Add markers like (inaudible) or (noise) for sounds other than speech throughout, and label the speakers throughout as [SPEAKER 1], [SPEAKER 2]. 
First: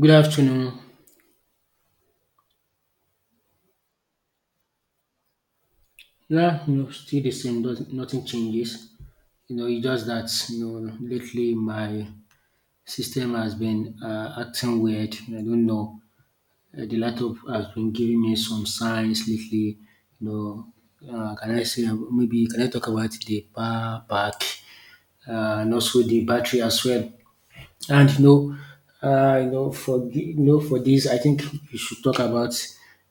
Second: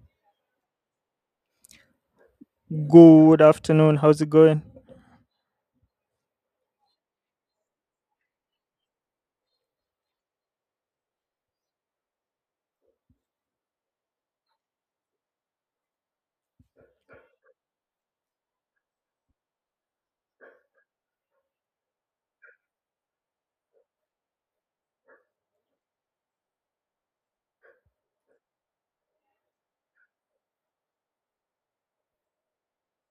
[SPEAKER 1] Good afternoon.
[SPEAKER 2] Good afternoon. How's it going?
[SPEAKER 1] Yeah, you know, still the same. Nothing changes. You know, it's just that you know lately my system has been acting weird. I don't know. The laptop has been giving me some signs lately. You know, can I say maybe can I talk about the power pack and also the battery as well? And you know, for this, I think we should talk about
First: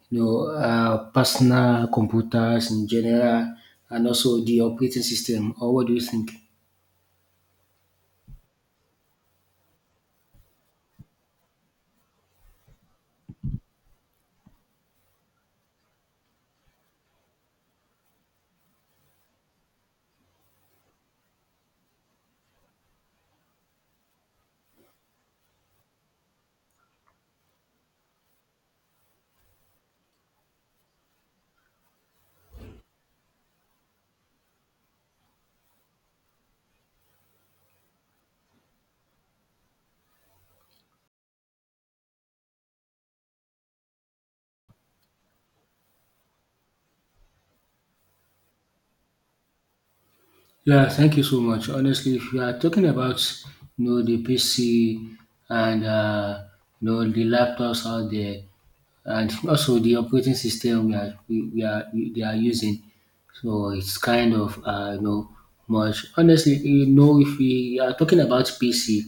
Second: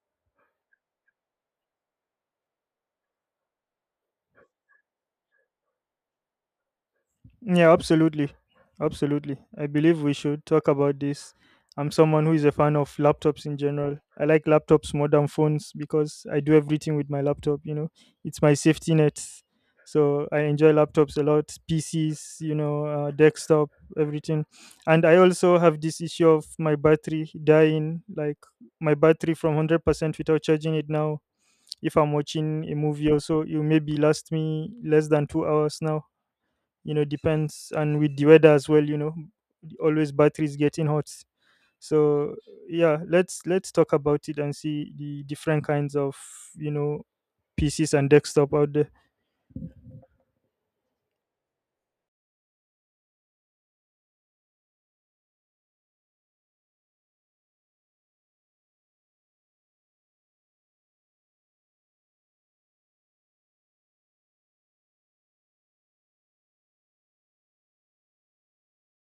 [SPEAKER 1] you know personal computers in general, and also the operating system. Or what do you think?
[SPEAKER 2] Yeah, absolutely. Absolutely, I believe we should talk about this. I'm someone who is a fan of laptops in general. I like laptops more than phones because I do everything with my laptop, you know. It's my safety net. So I enjoy laptops a lot, PCs, you know, desktop, everything. And I also have this issue of my battery dying, like my battery from 100% without charging it now. If I'm watching a movie also, it will maybe last me less than 2 hours now, you know, depends, and with the weather as well, you know, always batteries getting hot. So yeah, let's talk about it and see the different kinds of, you know, PCs and desktop out there.
[SPEAKER 1] Yeah, thank you so much. Honestly, if you are talking about you know the PC and you know the laptops out there, and also the operating system they are using, so it's kind of you know much. Honestly, you know if we are talking about PC,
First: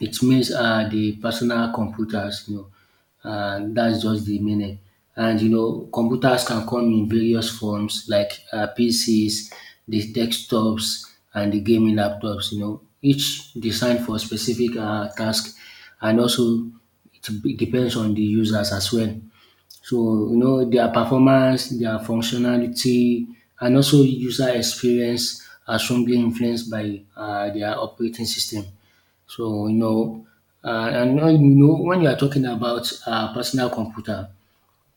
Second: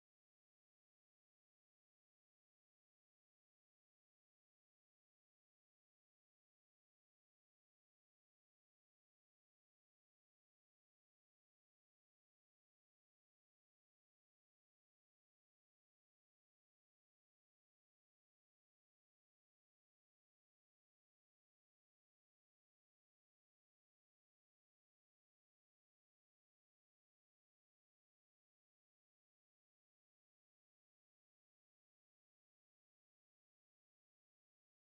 [SPEAKER 1] it means the personal computers, you know, that's just the meaning. And you know, computers can come in various forms like PCs, the desktops, and the gaming laptops. You know, each designed for specific task, and also depends on the users as well. So you know, their performance, their functionality, and also user experience are strongly influenced by their operating system. So, you know, and now, you know, when you are talking about personal computer,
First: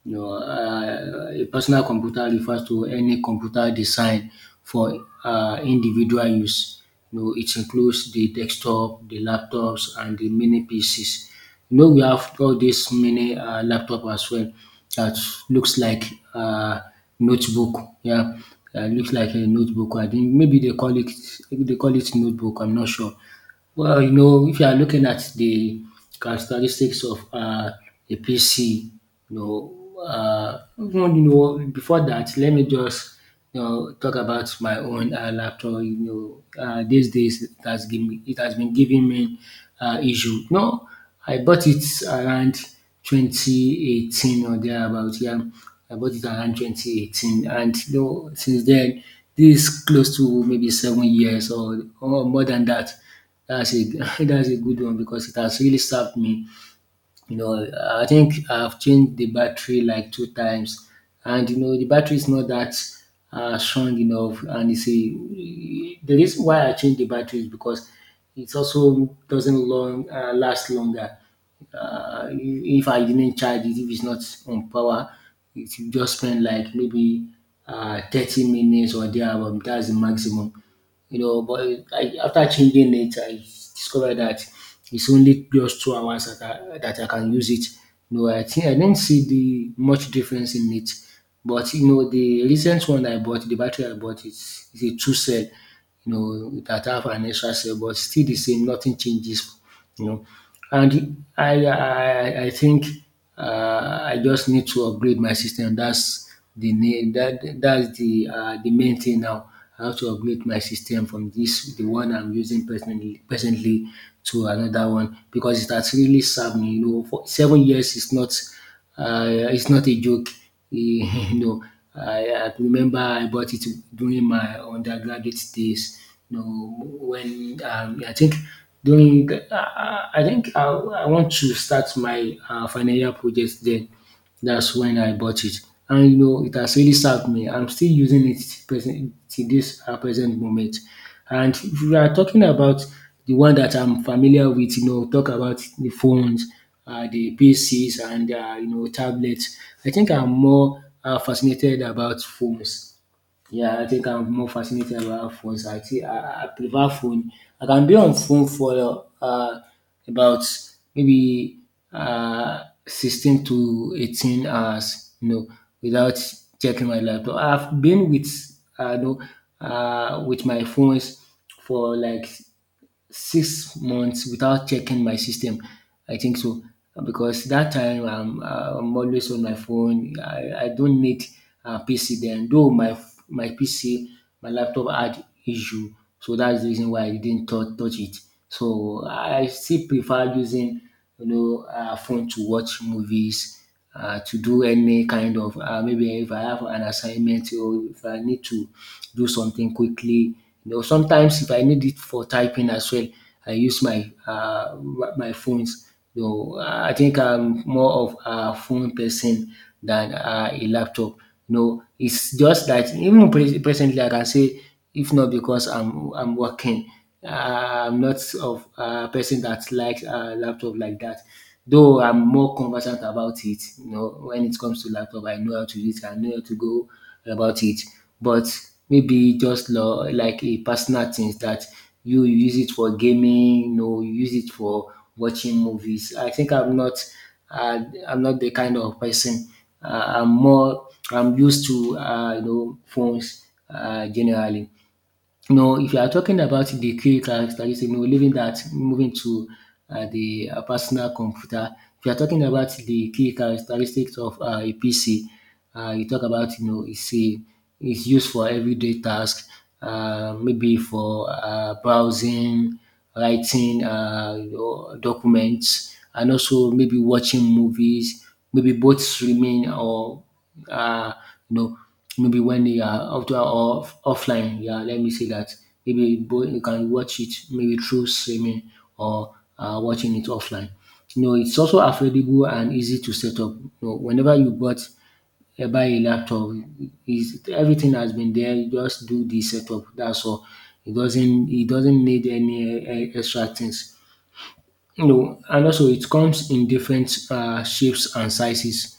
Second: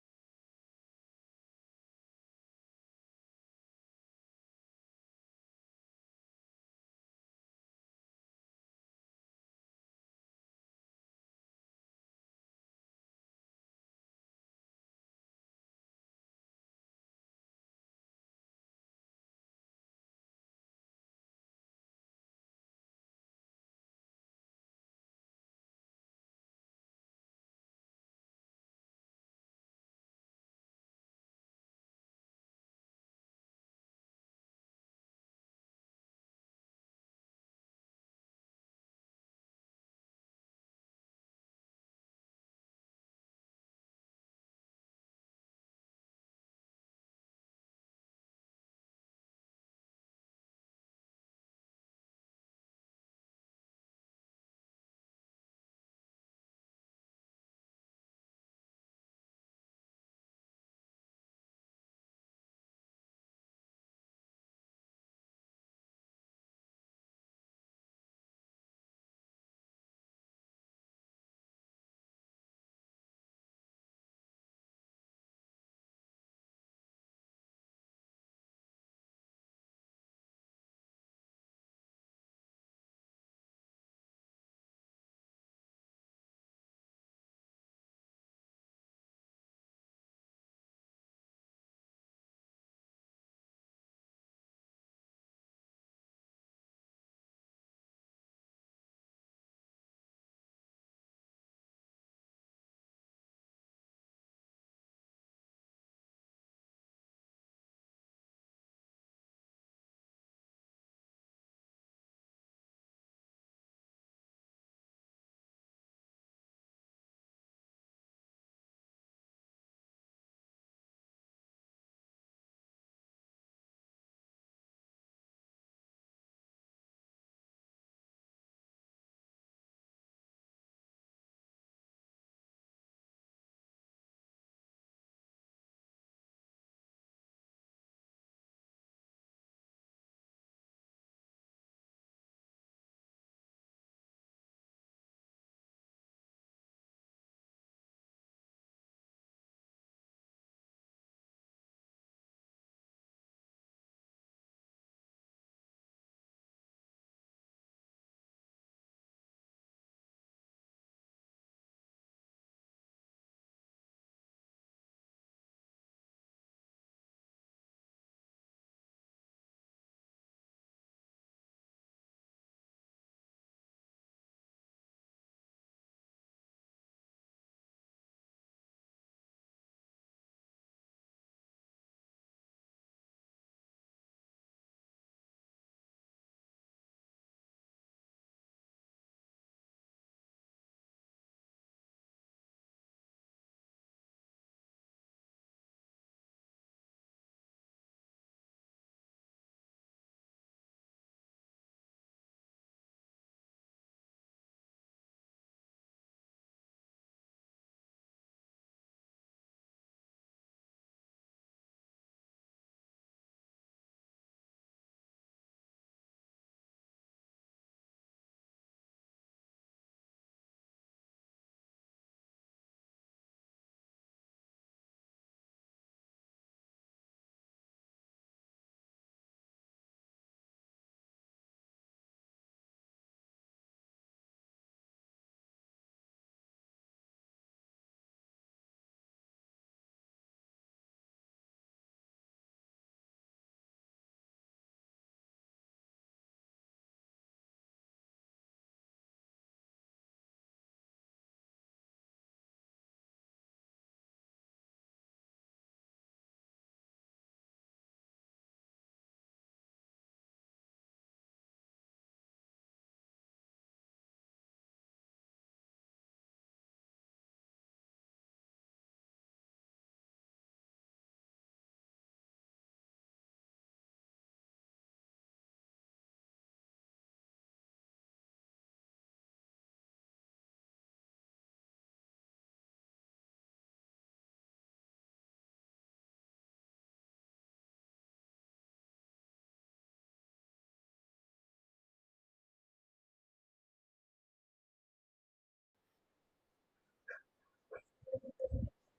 [SPEAKER 1] you know, a personal computer refers to any computer designed for individual use. You know, it includes the desktop, the laptops, and the mini PCs. You know, we have all these mini laptop as well that looks like uh, notebook. Yeah, looks like a notebook. I think maybe they call it notebook. I'm not sure. Well, you know, if you are looking at the characteristics of a PC, you know, even, you know, before that, let me just you know talk about my own laptop. You know, these days it has been giving me issue. No, I bought it around 2018 or thereabout. Yeah, I bought it around 2018, and you know, since then, this is close to maybe 7 years or more than that. That's a (laughs) that's a good one because it has really served me. You know, I think I've changed the battery like two times, and you know the battery is not that strong enough. And you see, the reason why I changed the battery is because it also doesn't long last longer. If I didn't charge it, if it's not on power, it will just spend like maybe 30 minutes or there. That's the maximum you know. But I, after changing it, I discovered that it's only just 2 hours that that I can use it. You know, I think I didn't see the much difference in it. But you know, the recent one I bought, the battery I bought is a two cell, you know, that have an extra cell, but still the same, nothing changes, you know. And I think I just need to upgrade my system. That's the need. That's the main thing now. I have to upgrade my system from this the one I'm using presently to another one because it has really served me. You know, for 7 years is not it's not a joke. (laughs) you know, I remember I bought it during my undergraduate days. You know, when I think during, the- I think I want to start my final year project then. That's when I bought it. And you know, it has really served me. I'm still using it present to this present moment. And if we are talking about the one that I'm familiar with, you know, talk about the phones, the PCs, and you know, tablets. I think I'm more fascinated about phones. Yeah, I think I'm more fascinated about phones. I think I prefer phone. I can be on phone for about maybe 16 to 18 hours, you know, without checking my laptop. I've been you know, with my phones for like 6 months without checking my system. I think so because that time I'm always on my phone. I don't need a PC then, though my PC, my laptop had issue, so that's the reason why I didn't touch it. So I still prefer using you know phone to watch movies to do any kind of maybe if I have an assignment or if I need to do something quickly. You know, sometimes if I need it for typing as well, I use my my phones. You know, I think I'm more of a phone person than a laptop. No, it's just that even presently I can say if not because I'm working. I'm not of a person that likes a laptop like that. Though I'm more conversant about it, you know, when it comes to laptop, I know how to use it, I know how to go about it. But maybe just like a personal things that you use it for gaming, you know, you use it for watching movies. I think uh, I'm not the kind of person. I'm more, I'm used to, you know, phones generally. You know, if you are talking about the key characteristics, you know, leaving that, moving to the personal computer. If you are talking about the key characteristics of a PC, you talk about, you know, it's used for everyday tasks, maybe for browsing, writing you know, documents, and also maybe watching movies, maybe both streaming or, uh, you know, maybe when you are out or offline, yeah, let me say that. Maybe both you can watch it maybe through streaming or watching it offline. You know, it's also affordable and easy to set up. You know, whenever you bought buy a laptop, is everything has been there. You just do the setup. That's all. It doesn't need any extra things. You know, and also it comes in different shapes and sizes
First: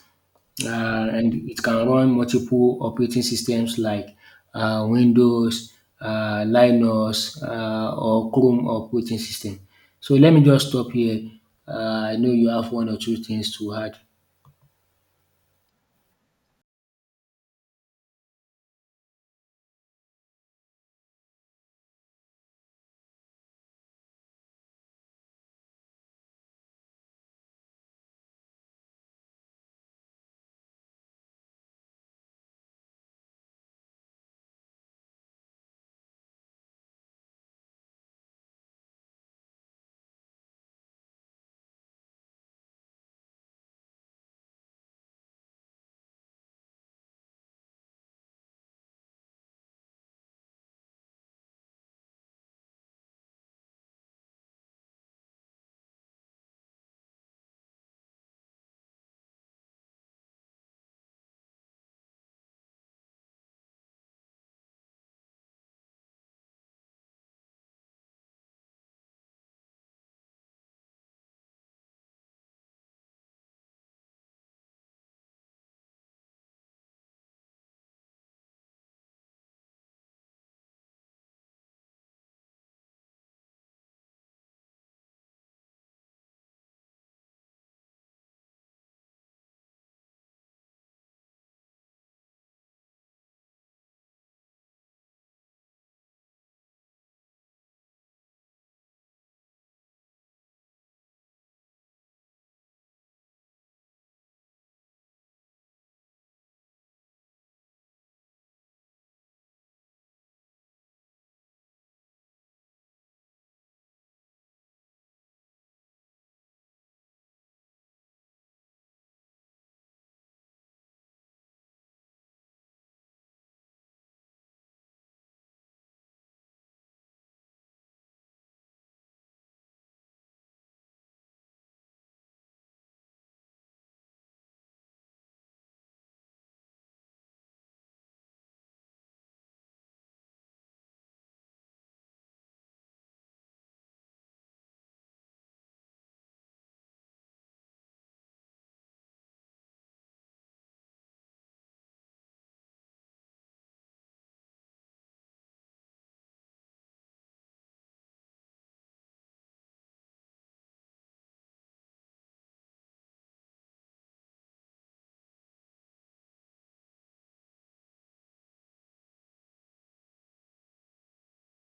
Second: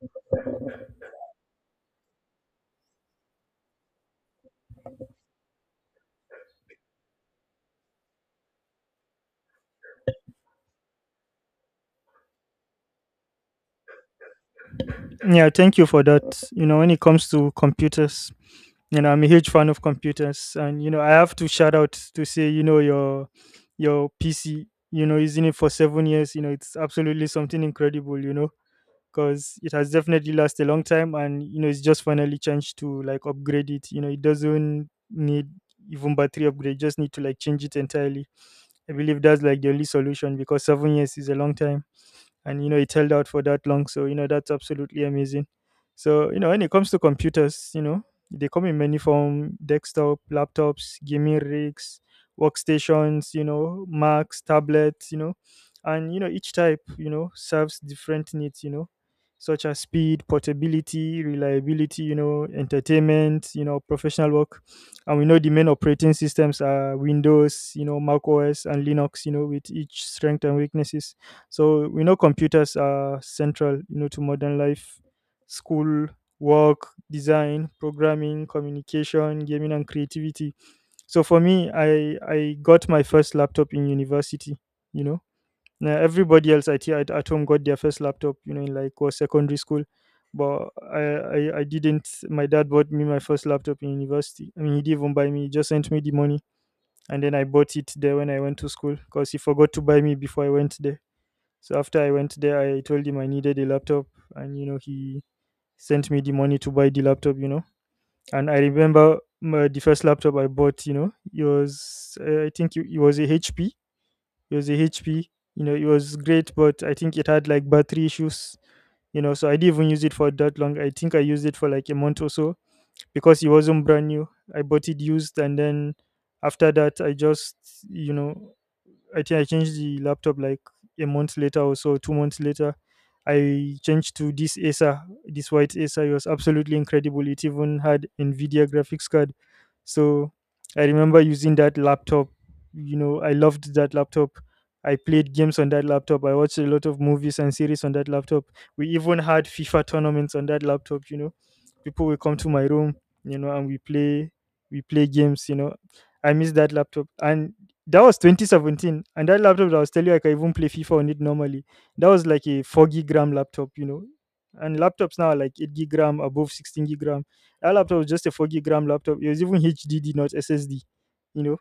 [SPEAKER 1] and it can run multiple operating systems like Windows, Linux, or Chrome operating system. So let me just stop here. I know you have one or two things to add.
[SPEAKER 2] Yeah, thank you for that. You know, when it comes to computers, you know, I'm a huge fan of computers, and you know, I have to shout out to say, you know, your PC, you know, using it for 7 years, you know, it's absolutely something incredible, you know, because it has definitely lasted a long time. And you know, it's just finally changed to like upgrade it. You know, it doesn't need even battery upgrade, just need to like change it entirely. I believe that's like the only solution because 7 years is a long time, and you know, it held out for that long, so you know, that's absolutely amazing. So you know, when it comes to computers, you know, they come in many form: desktop, laptops, gaming rigs, workstations, you know, Macs, tablets, you know. And you know, each type, you know, serves different needs, you know, such as speed, portability, reliability, you know, entertainment, you know, professional work. And we know the main operating systems are Windows, you know, Mac OS, and Linux, you know, with each strength and weaknesses. So we know computers are central, you know, to modern life, school, work, design, programming, communication, gaming, and creativity. So for me, I got my first laptop in university. You know, now everybody else, I think, at home got their first laptop, you know, in like was secondary school, but I didn't. My dad bought me my first laptop in university. I mean, he didn't even buy me; he just sent me the money, and then I bought it there when I went to school because he forgot to buy me before I went there. So after I went there, I told him I needed a laptop, and you know, he sent me the money to buy the laptop. You know, and I remember my, the first laptop I bought. You know, it was I think it was a HP. It was a HP. You know, it was great, but I think it had like battery issues. You know, so I didn't even use it for that long. I think I used it for like a month or so because it wasn't brand new. I bought it used, and then after that, I just, you know, I think I changed the laptop like a month later or so, 2 months later. I changed to this Acer, this white Acer. It was absolutely incredible. It even had Nvidia graphics card. So I remember using that laptop. You know, I loved that laptop. I played games on that laptop. I watched a lot of movies and series on that laptop. We even had FIFA tournaments on that laptop. You know, people will come to my room, you know, and we play games, you know. I miss that laptop. And that was 2017, and that laptop that I was telling you, I can even play FIFA on it normally. That was like a 4 gig RAM laptop, you know, and laptops now are like 8 gig RAM, above 16 gig RAM. That laptop was just a 4 gig RAM laptop. It was even HDD, not SSD, you know.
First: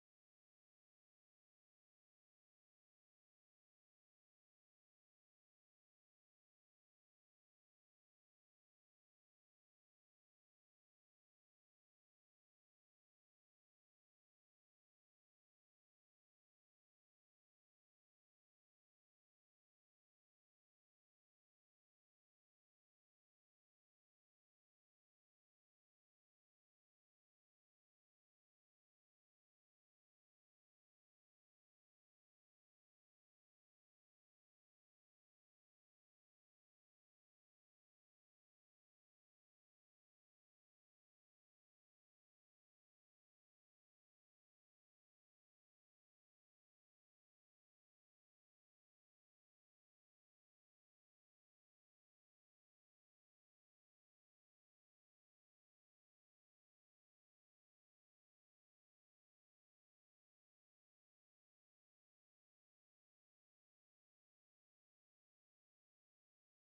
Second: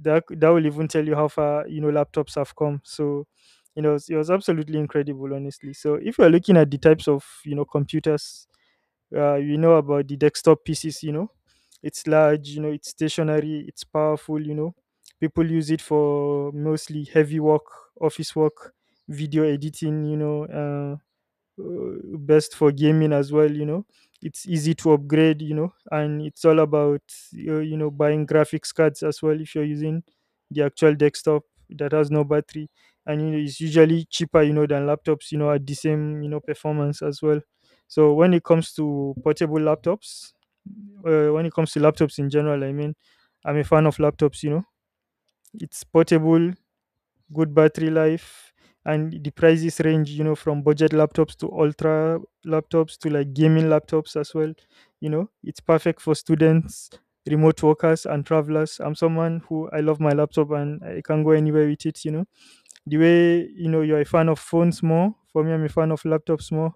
[SPEAKER 2] That will even tell you how far, you know, laptops have come. So you know, it was absolutely incredible, honestly. So if you're looking at the types of, you know, computers, you know, about the desktop PCs, you know, it's large, you know, it's stationary, it's powerful, you know. People use it for mostly heavy work, office work, video editing, you know, best for gaming as well, you know. It's easy to upgrade, you know, and it's all about, you know, buying graphics cards as well, if you're using the actual desktop that has no battery. And you know, it's usually cheaper, you know, than laptops, you know, at the same, you know, performance as well. So when it comes to portable laptops, when it comes to laptops in general, I mean, I'm a fan of laptops, you know. It's portable, good battery life, and the prices range, you know, from budget laptops to ultra laptops to like gaming laptops as well. You know, it's perfect for students, remote workers, and travelers. I'm someone who, I love my laptop, and I can go anywhere with it, you know. The way, you know, you're a fan of phones more, for me, I'm a fan of laptops more,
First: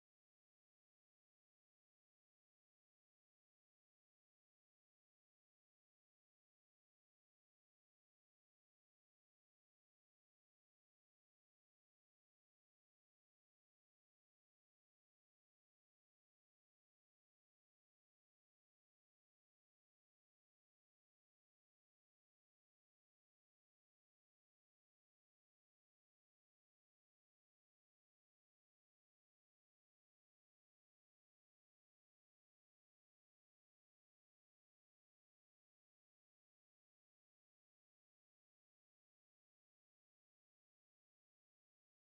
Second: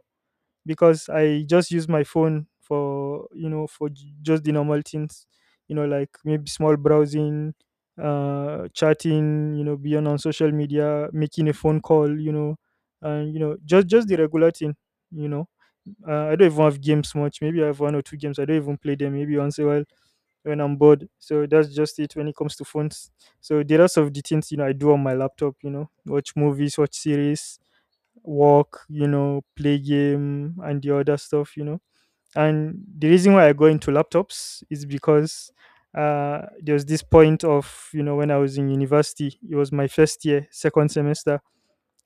[SPEAKER 2] because I just use my phone for, you know, for just the normal things, you know, like maybe small browsing, chatting, you know, being on social media, making a phone call, you know, and you know, just the regular thing, you know. I don't even have games much. Maybe I have one or two games. I don't even play them. Maybe once a while when I'm bored. So that's just it when it comes to phones. So the rest of the things, you know, I do on my laptop. You know, watch movies, watch series, work, you know, play game, and the other stuff, you know. And the reason why I go into laptops is because there was this point of, you know, when I was in university. It was my first year, second semester.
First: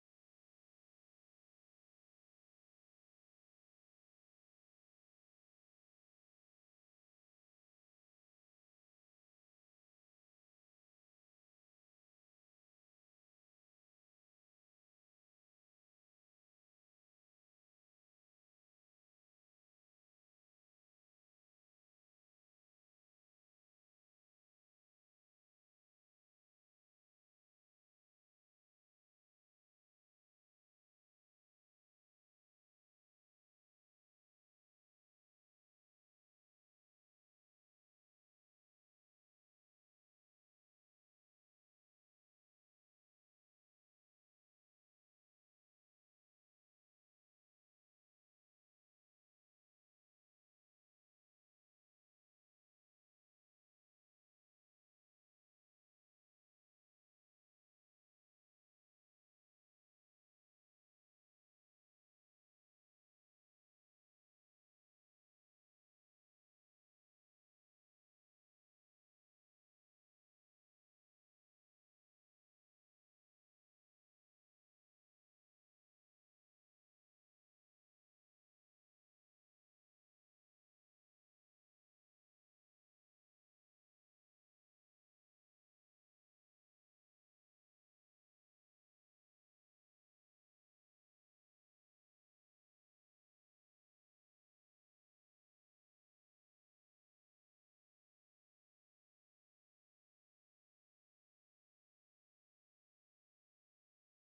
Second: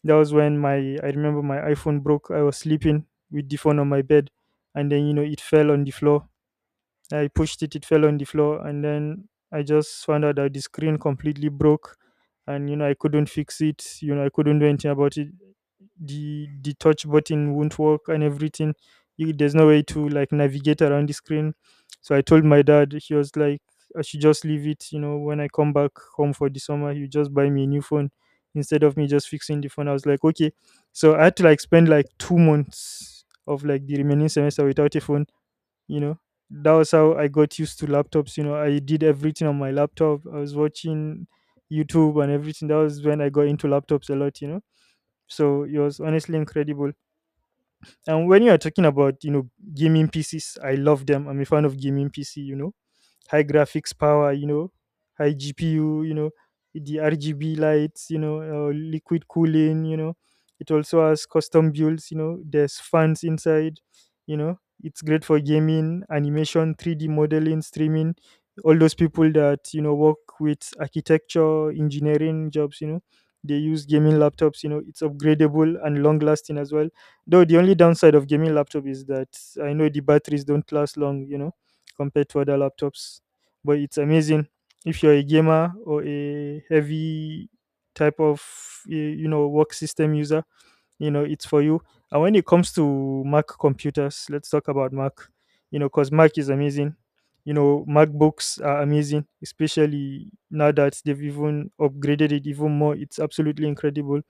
[SPEAKER 2] That was when I remember my iPhone broke. I was sleeping with the phone on my bed, and then, you know, it fell on the floor. I pushed it, it fell on the floor, and then I just found out that the screen completely broke, and you know, I couldn't fix it. You know, I couldn't do anything about it. The touch button won't work and everything. You, there's no way to like navigate around the screen. So I told my dad. He was like, "I should just leave it. You know, when I come back home for the summer, you just buy me a new phone instead of me just fixing the phone." I was like, "Okay." So I had to like spend like 2 months of like the remaining semester without a phone, you know. That was how I got used to laptops. You know, I did everything on my laptop. I was watching YouTube and everything. That was when I got into laptops a lot, you know. So it was honestly incredible. And when you are talking about, you know, gaming PCs, I love them. I'm a fan of gaming PC, you know, high graphics power, you know, high GPU, you know, the RGB lights, you know, liquid cooling, you know. It also has custom builds, you know, there's fans inside, you know. It's great for gaming, animation, 3D modeling, streaming. All those people that, you know, work with architecture, engineering jobs, you know, they use gaming laptops, you know. It's upgradable and long lasting as well. Though the only downside of gaming laptop is that I know the batteries don't last long, you know, compared to other laptops. But it's amazing if you're a gamer or a heavy type of you know, work system user, you know, it's for you. And when it comes to Mac computers, let's talk about Mac, you know, because Mac is amazing. You know, MacBooks are amazing, especially now that they've even upgraded it even more. It's absolutely incredible,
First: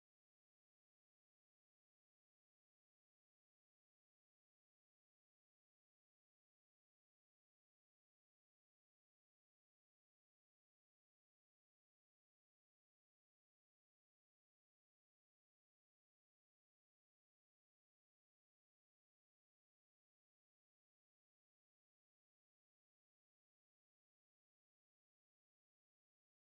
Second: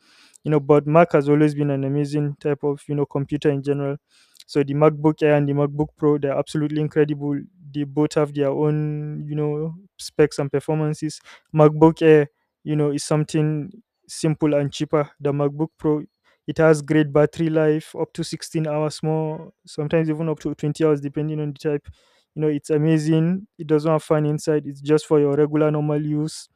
[SPEAKER 2] you know. But Mac has always been an amazing type of, you know, computer in general. So the MacBook Air and the MacBook Pro, they're absolutely incredible. They both have their own, you know, specs and performances. MacBook Air, you know, is something simple and cheaper. The MacBook Pro, it has great battery life, up to 16 hours more, sometimes even up to 20 hours, depending on the type. You know, it's amazing. It doesn't have fan inside. It's just for your regular normal use.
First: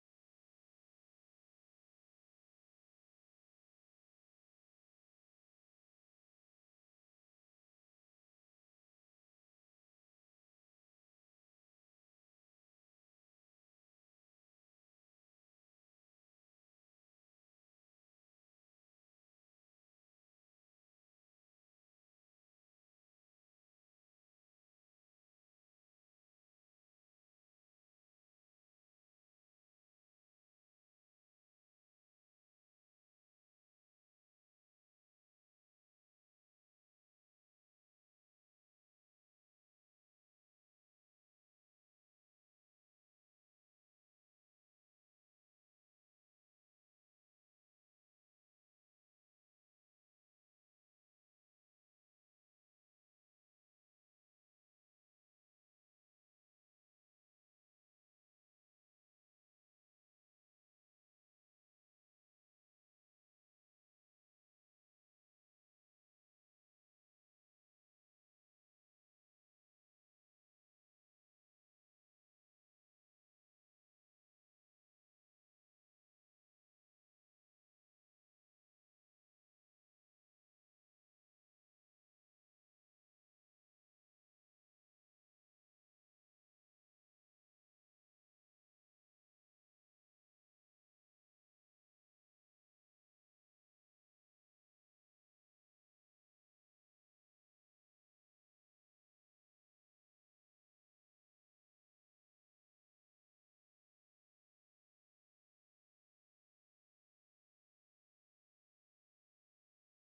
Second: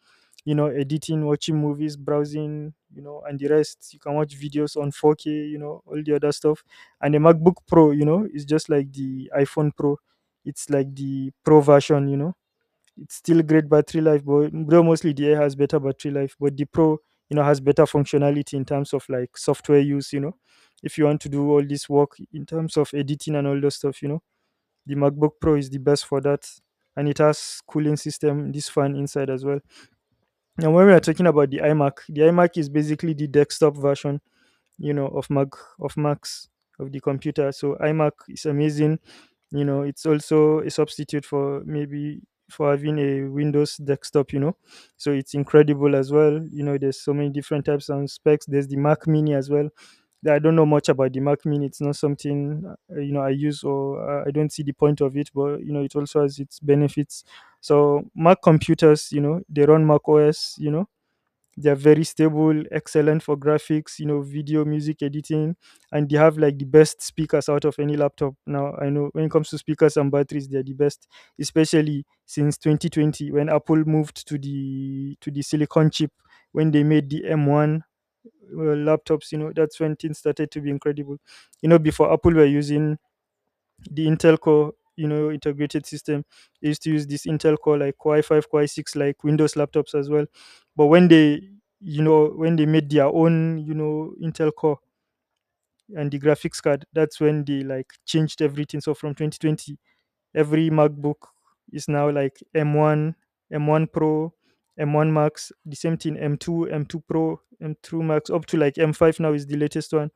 [SPEAKER 2] You know, editing, watching movies, browsing, you know, and the rest. You can watch videos on 4K, you know, all the other stuff. And the MacBook Pro, you know, is just like the iPhone Pro. It's like the Pro version. You know, it's still great battery life, but though mostly the Air has better battery life, but the Pro, you know, has better functionality in terms of like software use. You know, if you want to do all this work in terms of editing and all those stuff, you know, the MacBook Pro is the best for that. And it has cooling system, this fan inside as well. And when we are talking about the iMac, the iMac is basically the desktop version, you know, of Mac, of Macs, of the computer. So iMac is amazing. You know, it's also a substitute for maybe for having a Windows desktop, you know. So it's incredible as well. You know, there's so many different types and specs. There's the Mac Mini as well. I don't know much about the Mac Mini. It's not something you know I use or I don't see the point of it. But you know it also has its benefits. So Mac computers, you know, they run Mac OS. You know, they're very stable, excellent for graphics, you know, video music editing. And they have like the best speakers out of any laptop. Now I know when it comes to speakers and batteries, they're the best, especially since 2020 when Apple moved to the silicon chip, when they made the M1 laptops. You know, that's when things started to be incredible. You know, before Apple were using the Intel Core, you know, integrated system. They used to use this Intel Core, like Core i5, Core i6, like Windows laptops as well. But when they, you know, when they made their own, you know, Intel Core and the graphics card, that's when they like changed everything. So from 2020, every MacBook is now like M1, M1 Pro, M1 Max, the same thing M2, M2 Pro, M2 Max, up to like M5 now is the latest one.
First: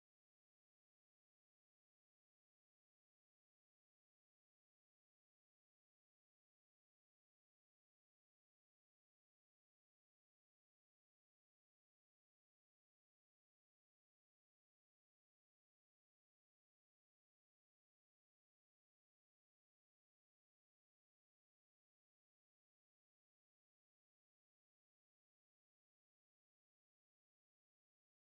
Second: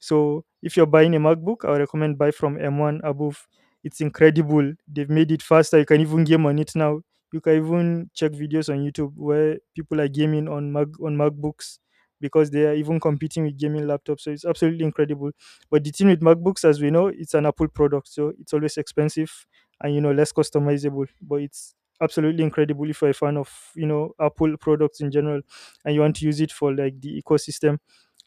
[SPEAKER 2] So if you're buying a MacBook, I would recommend buy from M1 above. It's incredible. They've made it faster. You can even game on it now. You can even check videos on YouTube where people are gaming on Mac on MacBooks because they are even competing with gaming laptops. So it's absolutely incredible. But the thing with MacBooks, as we know, it's an Apple product, so it's always expensive and you know less customizable. But it's absolutely incredible if you're a fan of, you know, Apple products in general and you want to use it for like the ecosystem.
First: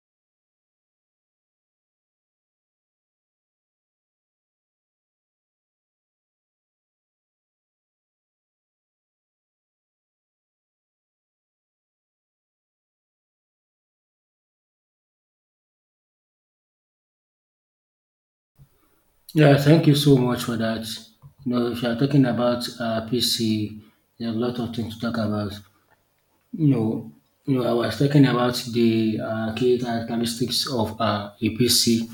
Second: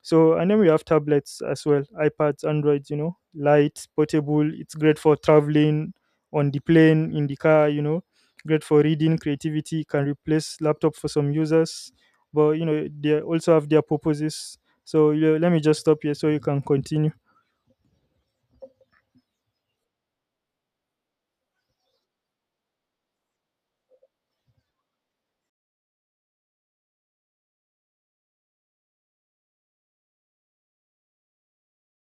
[SPEAKER 2] So, and then we have tablets as well, iPads, Androids, you know, light, portable. It's great for traveling on the plane, in the car, you know, great for reading, creativity, can replace laptop for some users. But, you know, they also have their purposes. So, yeah, let me just stop here so you can continue.
[SPEAKER 1] Yeah, thank you so much for that. You know, if you're talking about PC, there's a lot of things to talk about. You know, you know, I was talking about the key characteristics of a PC.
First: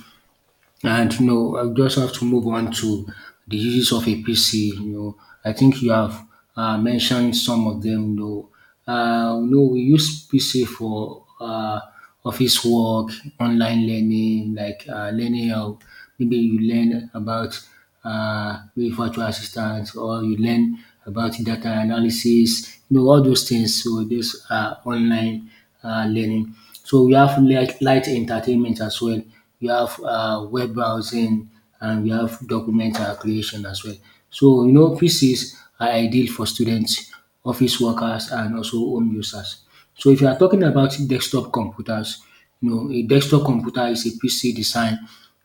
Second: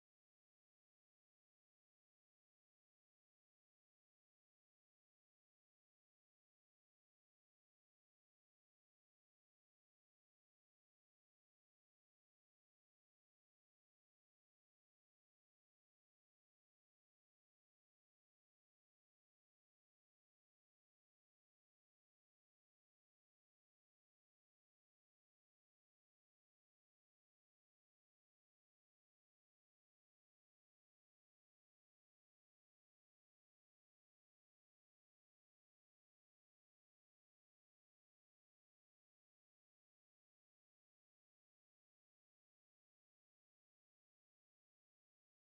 [SPEAKER 1] And you know, I just have to move on to the uses of a PC. You know, I think you have mentioned some of them. You know, we use PC for office work, online learning, like learning how maybe you learn about maybe virtual assistants or you learn about data analysis. You know, all those things. So this online learning. So we have light entertainment as well. We have web browsing and we have document creation as well. So you know, PCs are ideal for students, office workers, and also home users. So if you are talking about desktop computers, you know, a desktop computer is a PC designed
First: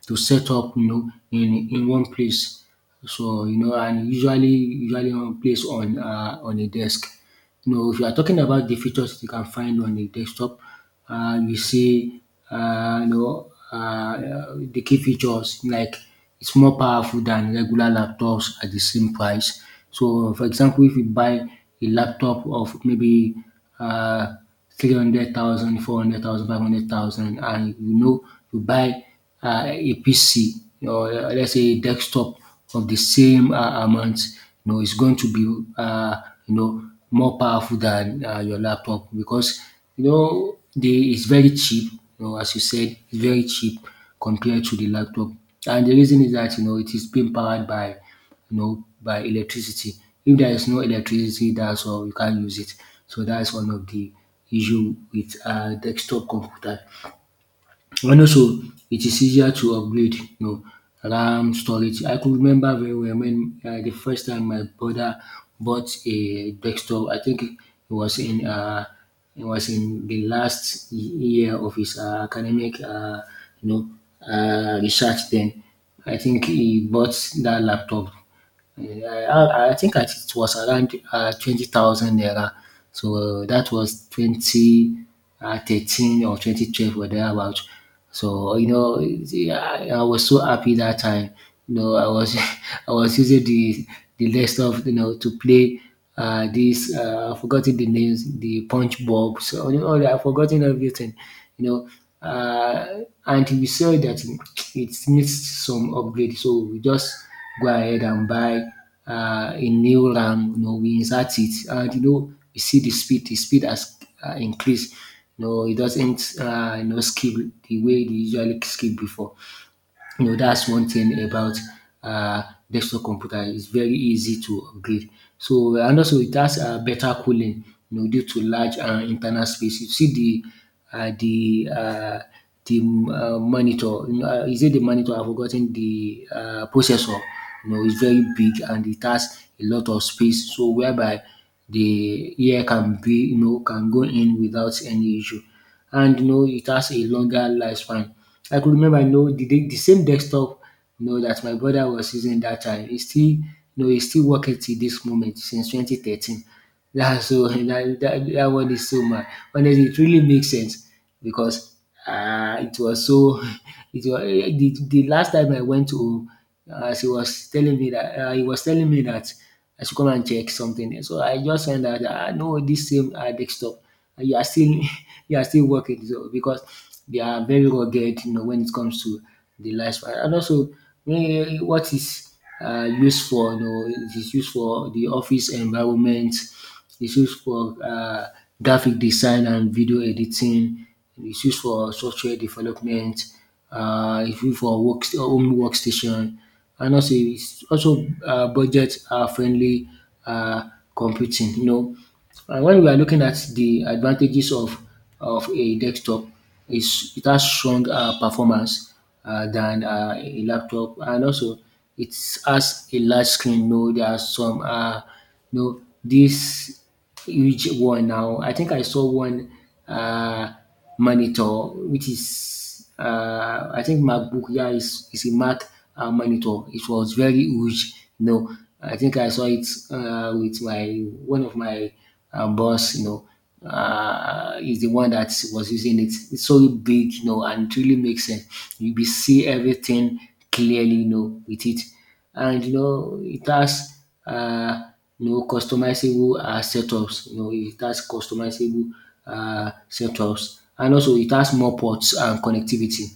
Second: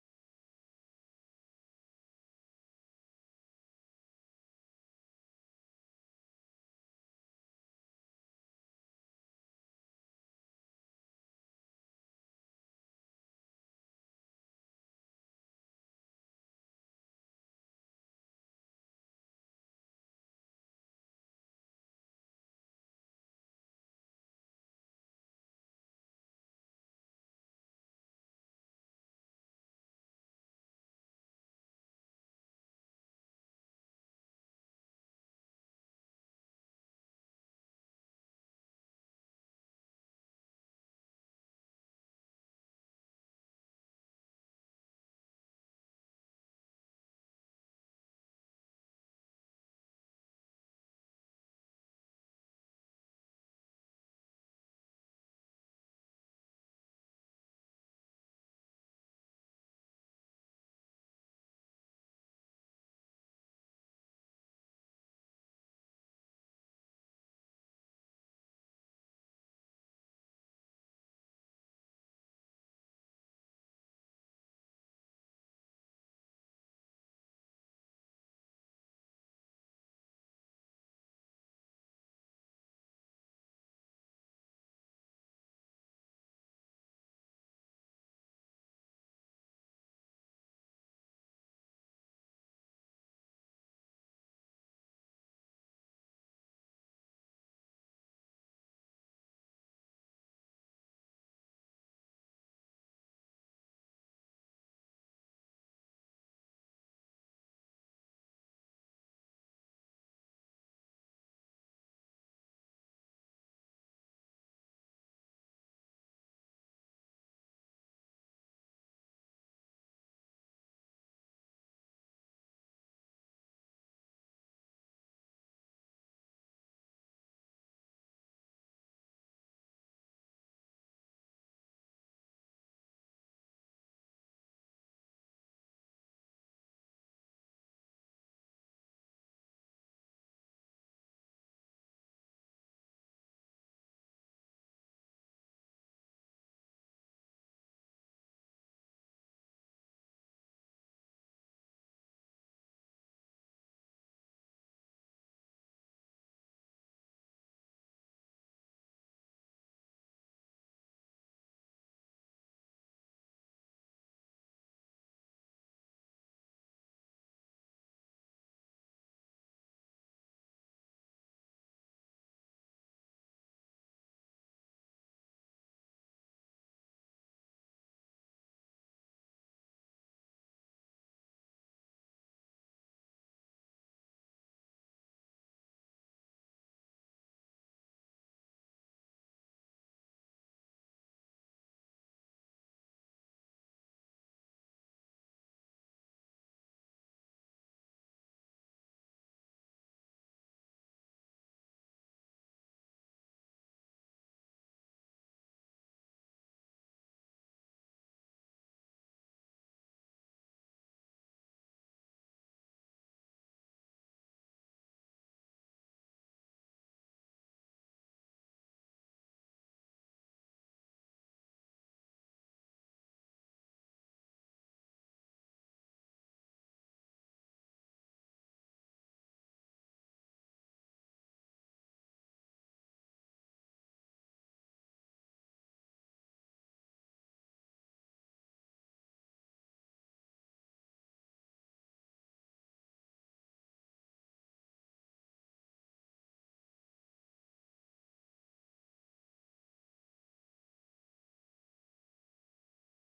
[SPEAKER 1] to set up, you know, in one place. So you know, and usually one place on a desk. No, if you are talking about the features you can find on the desktop, uh, you see, the key features like it's more powerful than regular laptops at the same price. So, for example, if you buy a laptop of maybe uh, 300,000, 400,000, 500,000, and you know, you buy a PC or let's say a desktop of the same amount, you know, is going to be you know more powerful than your laptop because you know the it's very cheap. You know, as you said, it's very cheap compared to the laptop, and the reason is that you know it is being powered by you know by electricity. If there is no electricity, that's all you can't use it. So that's one of the issue with desktop computer. And also it is easier to upgrade, you know, RAM, storage. I could remember very well when the first time my brother bought a desktop. I think was in uh, it was in the last year of his academic research. Then I think he bought that laptop. Yeah, I think I it was around 20,000 naira. So that was 2013 or 2012 or thereabout. I was so happy that time. You know, I was (laughs) I was using the list of, to play this, I've forgotten the names, the punch bob. So, you know, I've forgotten everything, you know. Uh, and we saw that it needs some upgrade. So we just go ahead and buy a new RAM, you know, we insert it. And you know, you see the speed has increased. No, it doesn't, skip the way they usually skip before. You know, that's one thing about uh, desktop computer. It's very easy to upgrade. And also it has better cooling. You know, due to large internal space. You see the monitor. You know, is it the monitor? I've forgotten the processor. You know, it's very big and it has a lot of space. So whereby the air can be, you know, can go in without any issue, and you know it has a longer lifespan. I could remember, you know, the same desktop, you know, that my brother was using that time. He still, you know, he's still working till this moment since 2013. That's so (laughs) that one is so mad. Honestly, it really makes sense because it was so (laughs) it was the last time I went to, as he was telling me that I should come and check something. So I just found out that, um, no, this same desktop, you are still (laughs) you are still working so because they are very rugged, you know, when it comes to the lifespan. And also, um, what is used for, you know, it is used for the office environment, it's used for graphic design and video editing. It's used for software development. It's used for work, home workstation, and also it's also budget friendly uh, computing. You know, and when we are looking at the advantages of a desktop, is it has strong performance than a laptop, and also it has a large screen. You know, there are some. Know, this huge one now. I think I saw one uh, monitor, which is, I think MacBook, yeah, is a Mac monitor. It was very huge. You know, I think I saw it with my one of my boss. You know, is the one that was using it. It's so big, you know, and it really makes sense. You be see everything clearly, you know, with it. And you know it has, um, you know, customizable setups, you know, it has customizable setups, and also it has more ports and connectivity.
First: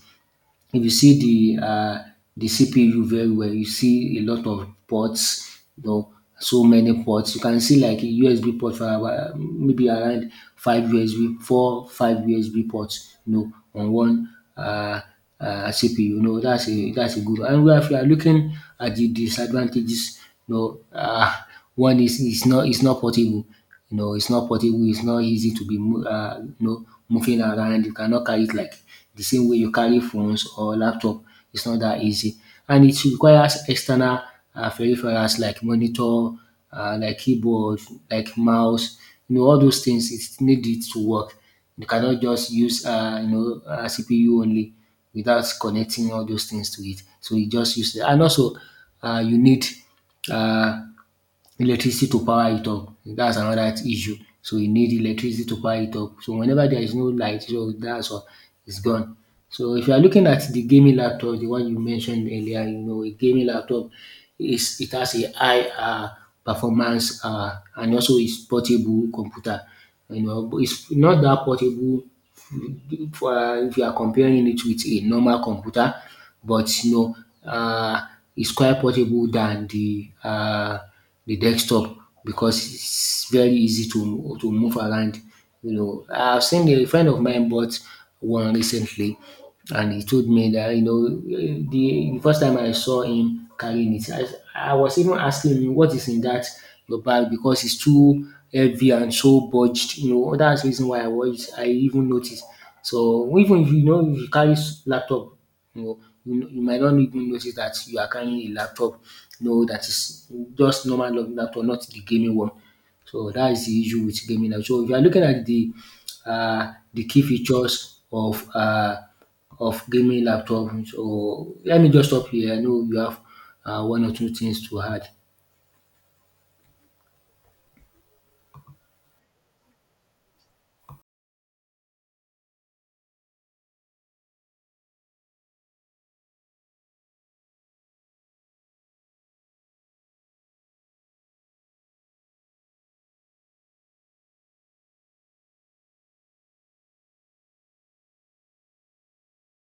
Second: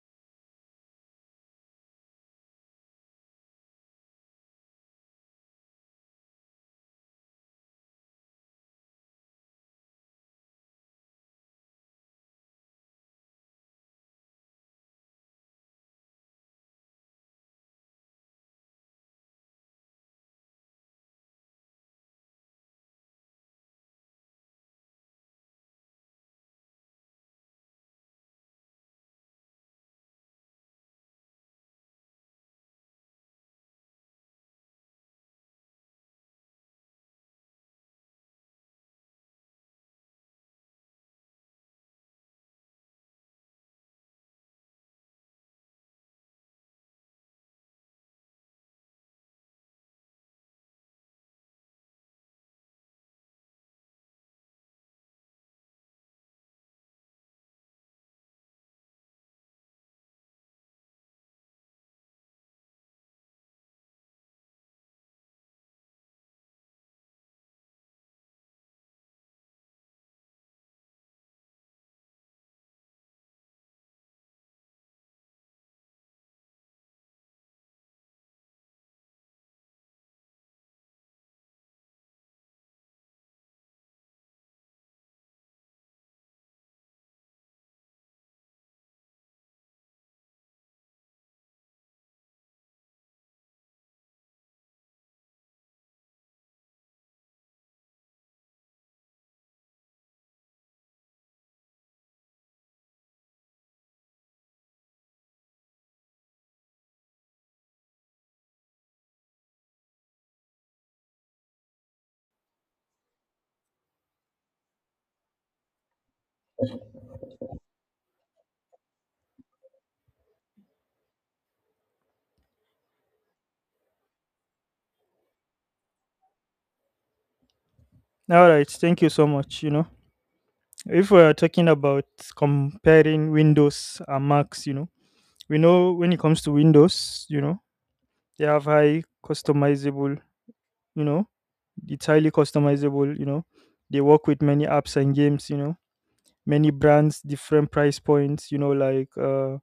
[SPEAKER 1] If you see the uh, the CPU very well, you see a lot of ports, you know, so many ports. You can see like a USB port for about, maybe around five USB, four, five USB ports, you know, on one uh, CPU. You know, that's a good one. And if you are looking at the disadvantages, you know, uh, one is it's not portable, you know, it's not portable, it's not easy to be moving around. You cannot carry it like the same way you carry phones or laptop. It's not that easy. And it requires external peripherals like monitor, like keyboard, like mouse, you know, all those things. It need it to work. You cannot just use CPU only without connecting all those things to it. So you just use it. And also, you need uh, electricity to power it up. That's another issue. So you need electricity to power it up. So whenever there is no light, so that's all, it's gone. So if you are looking at the gaming laptop, the one you mentioned earlier, you know, a gaming laptop is it has a high performance, and also is portable computer. You know, but it's not that portable for, if you are comparing it with a normal computer, but you know, uh, it's quite portable than the desktop because it's very easy to move around. You know, I've seen a friend of mine bought one recently, and he told me that, you know, the first time I saw him carrying it, I was even asking him what is in that your bag because it's too heavy and so budged. You know that's the reason why I even noticed. So even if you know if you carry laptop, you know, you might not even notice that you are carrying a laptop. You know that is just normal laptop, not the gaming one. So that is the issue with gaming now. So if you are looking at the key features of gaming laptop, so let me just stop here. I know you have one or two things to add.
[SPEAKER 2] All right. Thank you so much, you know. If we're talking about comparing Windows and Macs, you know, we know when it comes to Windows, you know, they have high customizable. You know, it's highly customizable. You know, they work with many apps and games. You know, many brands, different price points. You know, like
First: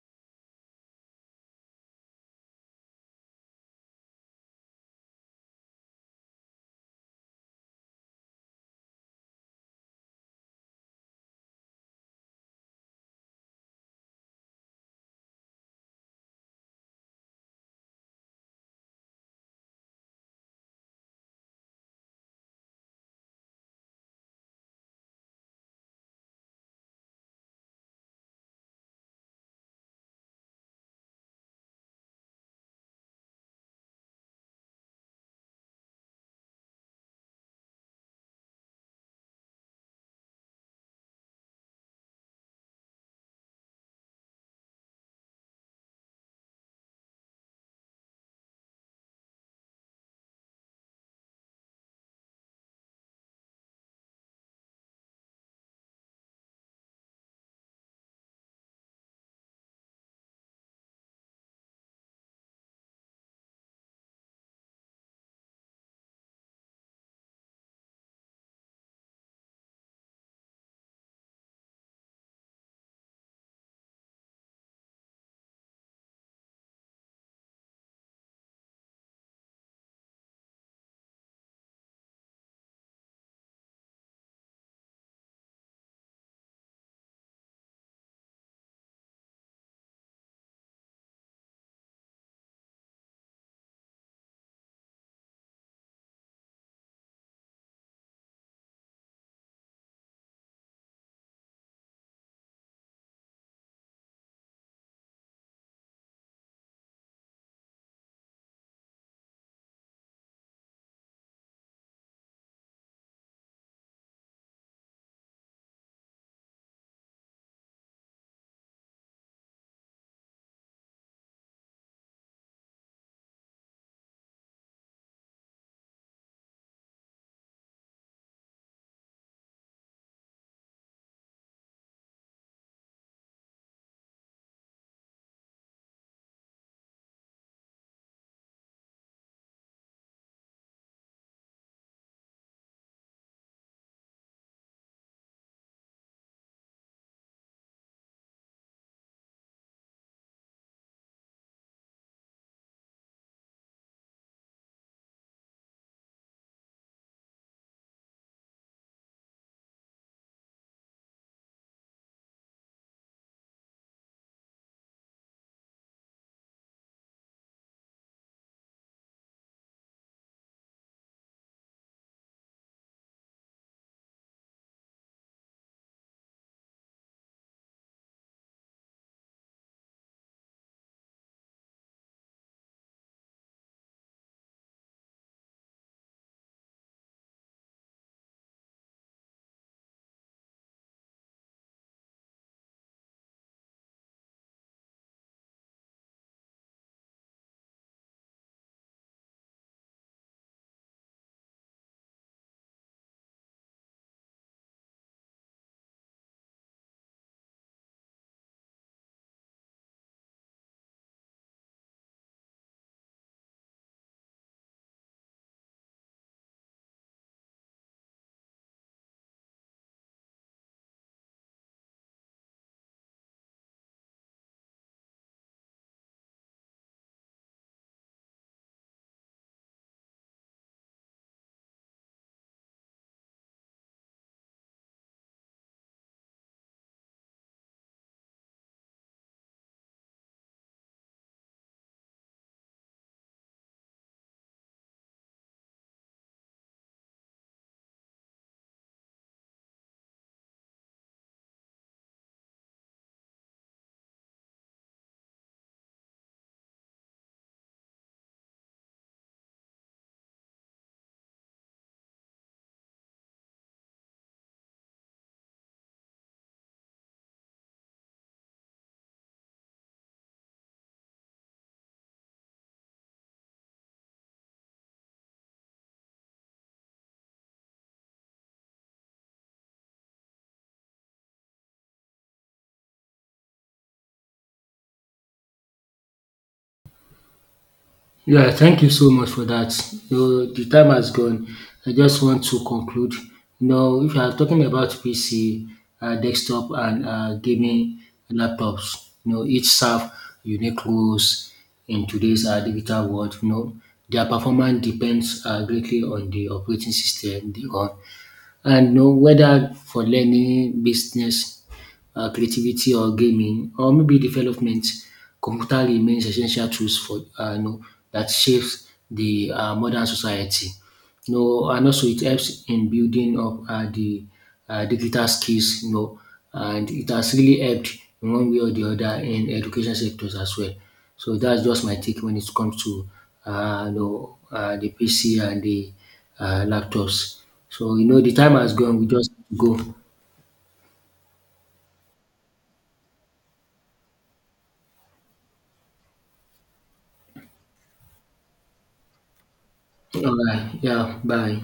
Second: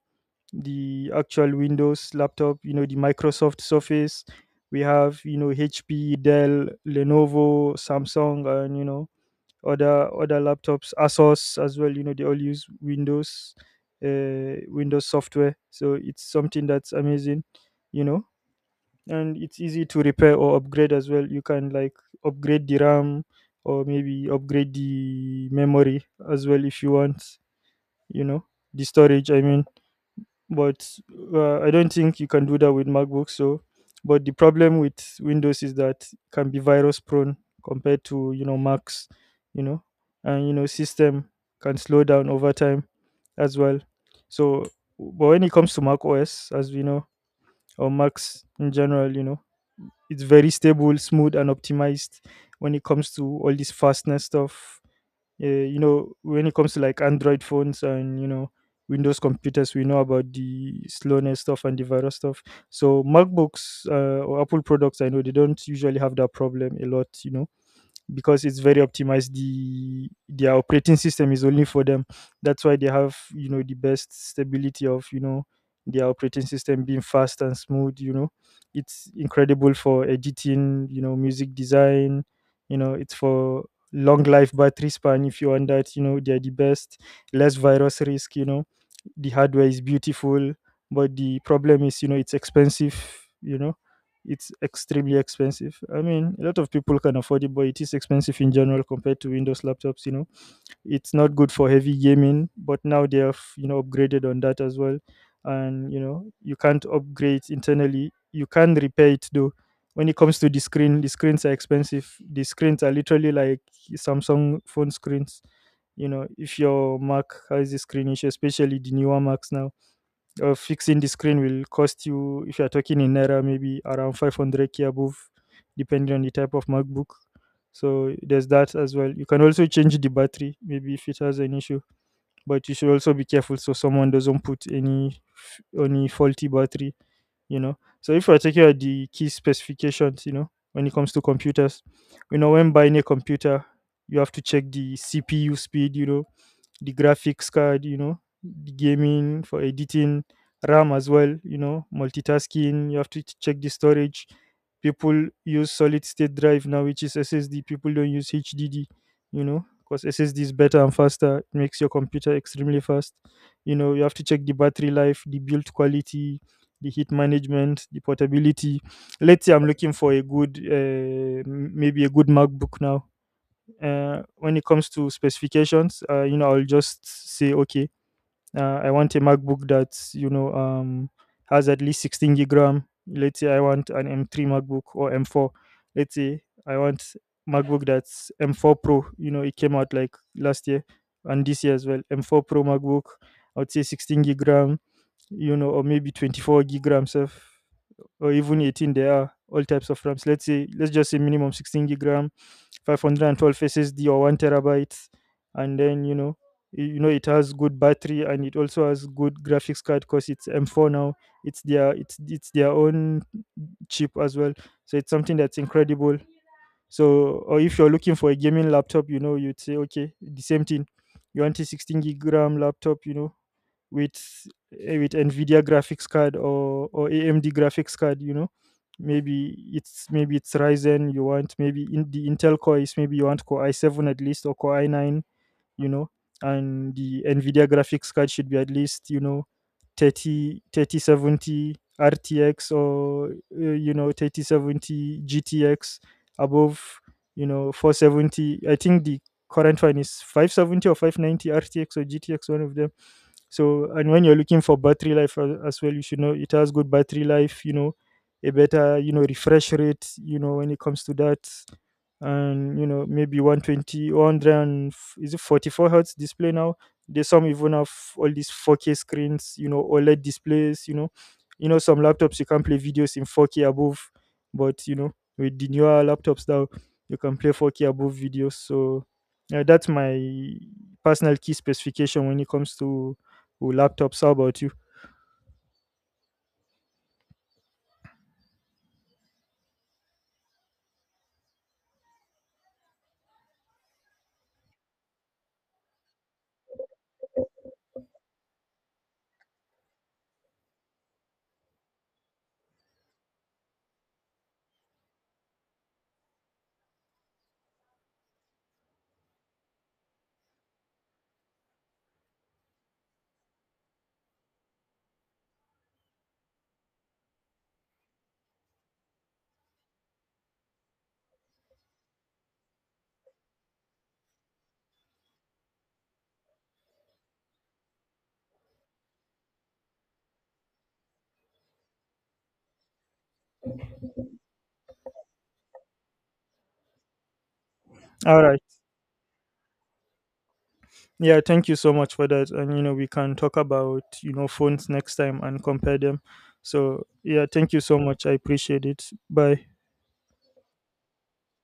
[SPEAKER 2] the actual Windows laptop, you know, the Microsoft Surface. We have, you know, HP, Dell, Lenovo, Samsung, and you know other laptops, Asus as well. You know, they all use Windows, Windows software. So it's something that's amazing. You know, and it's easy to repair or upgrade as well. You can like upgrade the RAM or maybe upgrade the memory as well if you want. You know, the storage, I mean. But I don't think you can do that with MacBook. So, but the problem with Windows is that it can be virus prone compared to, you know, Macs, you know, and you know system can slow down over time as well. So, but when it comes to Mac OS, as we know, or Macs in general, you know, it's very stable, smooth, and optimized when it comes to all this fastness stuff. You know, when it comes to like Android phones and you know Windows computers, we know about the slowness stuff and the virus stuff. So MacBooks, or Apple products, I know they don't usually have that problem a lot, you know, because it's very optimized. Their operating system is only for them. That's why they have, you know, the best stability of, you know, their operating system being fast and smooth. You know, it's incredible for editing, you know, music design. You know, it's for long life battery span. If you want that, you know, they're the best. Less virus risk, you know. The hardware is beautiful. But the problem is, you know, it's expensive. You know, it's extremely expensive. I mean, a lot of people can afford it, but it is expensive in general compared to Windows laptops. You know, it's not good for heavy gaming, but now they have, you know, upgraded on that as well, and you know you can't upgrade internally. You can repair it though. When it comes to the screen, the screens are expensive. The screens are literally like Samsung phone screens. You know, if your Mac has the screen issue, especially the newer Macs now, fixing the screen will cost you, if you're talking in Naira, maybe around 500K above, depending on the type of MacBook. So there's that as well. You can also change the battery, maybe if it has an issue, but you should also be careful so someone doesn't put any faulty battery, you know. So if you're talking about the key specifications, you know, when it comes to computers, you know, when buying a computer, you have to check the CPU speed, you know, the graphics card, you know, the gaming for editing, RAM as well, you know, multitasking. You have to check the storage. People use solid state drive now, which is SSD. People don't use HDD, you know, because SSD is better and faster. It makes your computer extremely fast. You know, you have to check the battery life, the build quality, the heat management, the portability. Let's say I'm looking for a good, maybe a good MacBook now, when it comes to specifications, you know, I'll just say, okay, I want a MacBook that you know has at least 16 gig RAM. Let's say I want an M3 MacBook or M4. Let's say I want MacBook that's M4 Pro. You know, it came out like last year and this year as well. M4 Pro MacBook. I would say 16 gig RAM. You know, or maybe 24 gig RAM. Self, or even 18, there are all types of RAMs. Let's say, let's just say minimum 16 gig RAM, 512 SSD or 1 terabyte. And then you know you know it has good battery, and it also has good graphics card because it's M4 now. It's their, it's their own chip as well. So it's something that's incredible. So, or if you're looking for a gaming laptop, you know, you'd say okay the same thing. You want a 16 gig RAM laptop, you know, with with NVIDIA graphics card or AMD graphics card, you know. Maybe it's Ryzen you want, maybe in the Intel Core is maybe you want Core i7 at least or Core i9, you know, and the NVIDIA graphics card should be at least, you know, thirty thirty seventy RTX or you know 3070 GTX above, you know, 470. I think the current one is 570 or 590 RTX or GTX one of them. So, and when you're looking for battery life as well, you should know it has good battery life, you know, a better, you know, refresh rate, you know, when it comes to that. And you know, maybe 120, 100, and is it 44 hertz display now. There's some even have all these 4K screens, you know, OLED displays, you know. You know, some laptops you can play videos in 4K above. But you know with the newer laptops now, you can play 4K above videos. So yeah, that's my personal key specification when it comes to laptops. How about you?
[SPEAKER 1] Yeah, thank you so much for that. You know, the time has gone. I just want to conclude. You know, if you are talking about PC, desktop, and gaming laptops, you know, each serve unique roles in today's digital world. You know, their performance depends greatly on the operating system they run, and you know, whether for learning, business, creativity or gaming, or maybe development, computer remains essential tools for that shapes the modern society. You know, and also it helps in building up the digital skills. You know, and it has really helped in one way or the other in education sectors as well. So that's just my take when it comes to the PC and the laptops. So you know the
[SPEAKER 2] All
[SPEAKER 1] time
[SPEAKER 2] right.
[SPEAKER 1] has gone. We just go.
[SPEAKER 2] Yeah, thank you so much for that. And you know, we can talk about, you know, phones next time and compare them. So, yeah, thank you so much. I appreciate it. Bye.
[SPEAKER 1] All right. Yeah. Bye.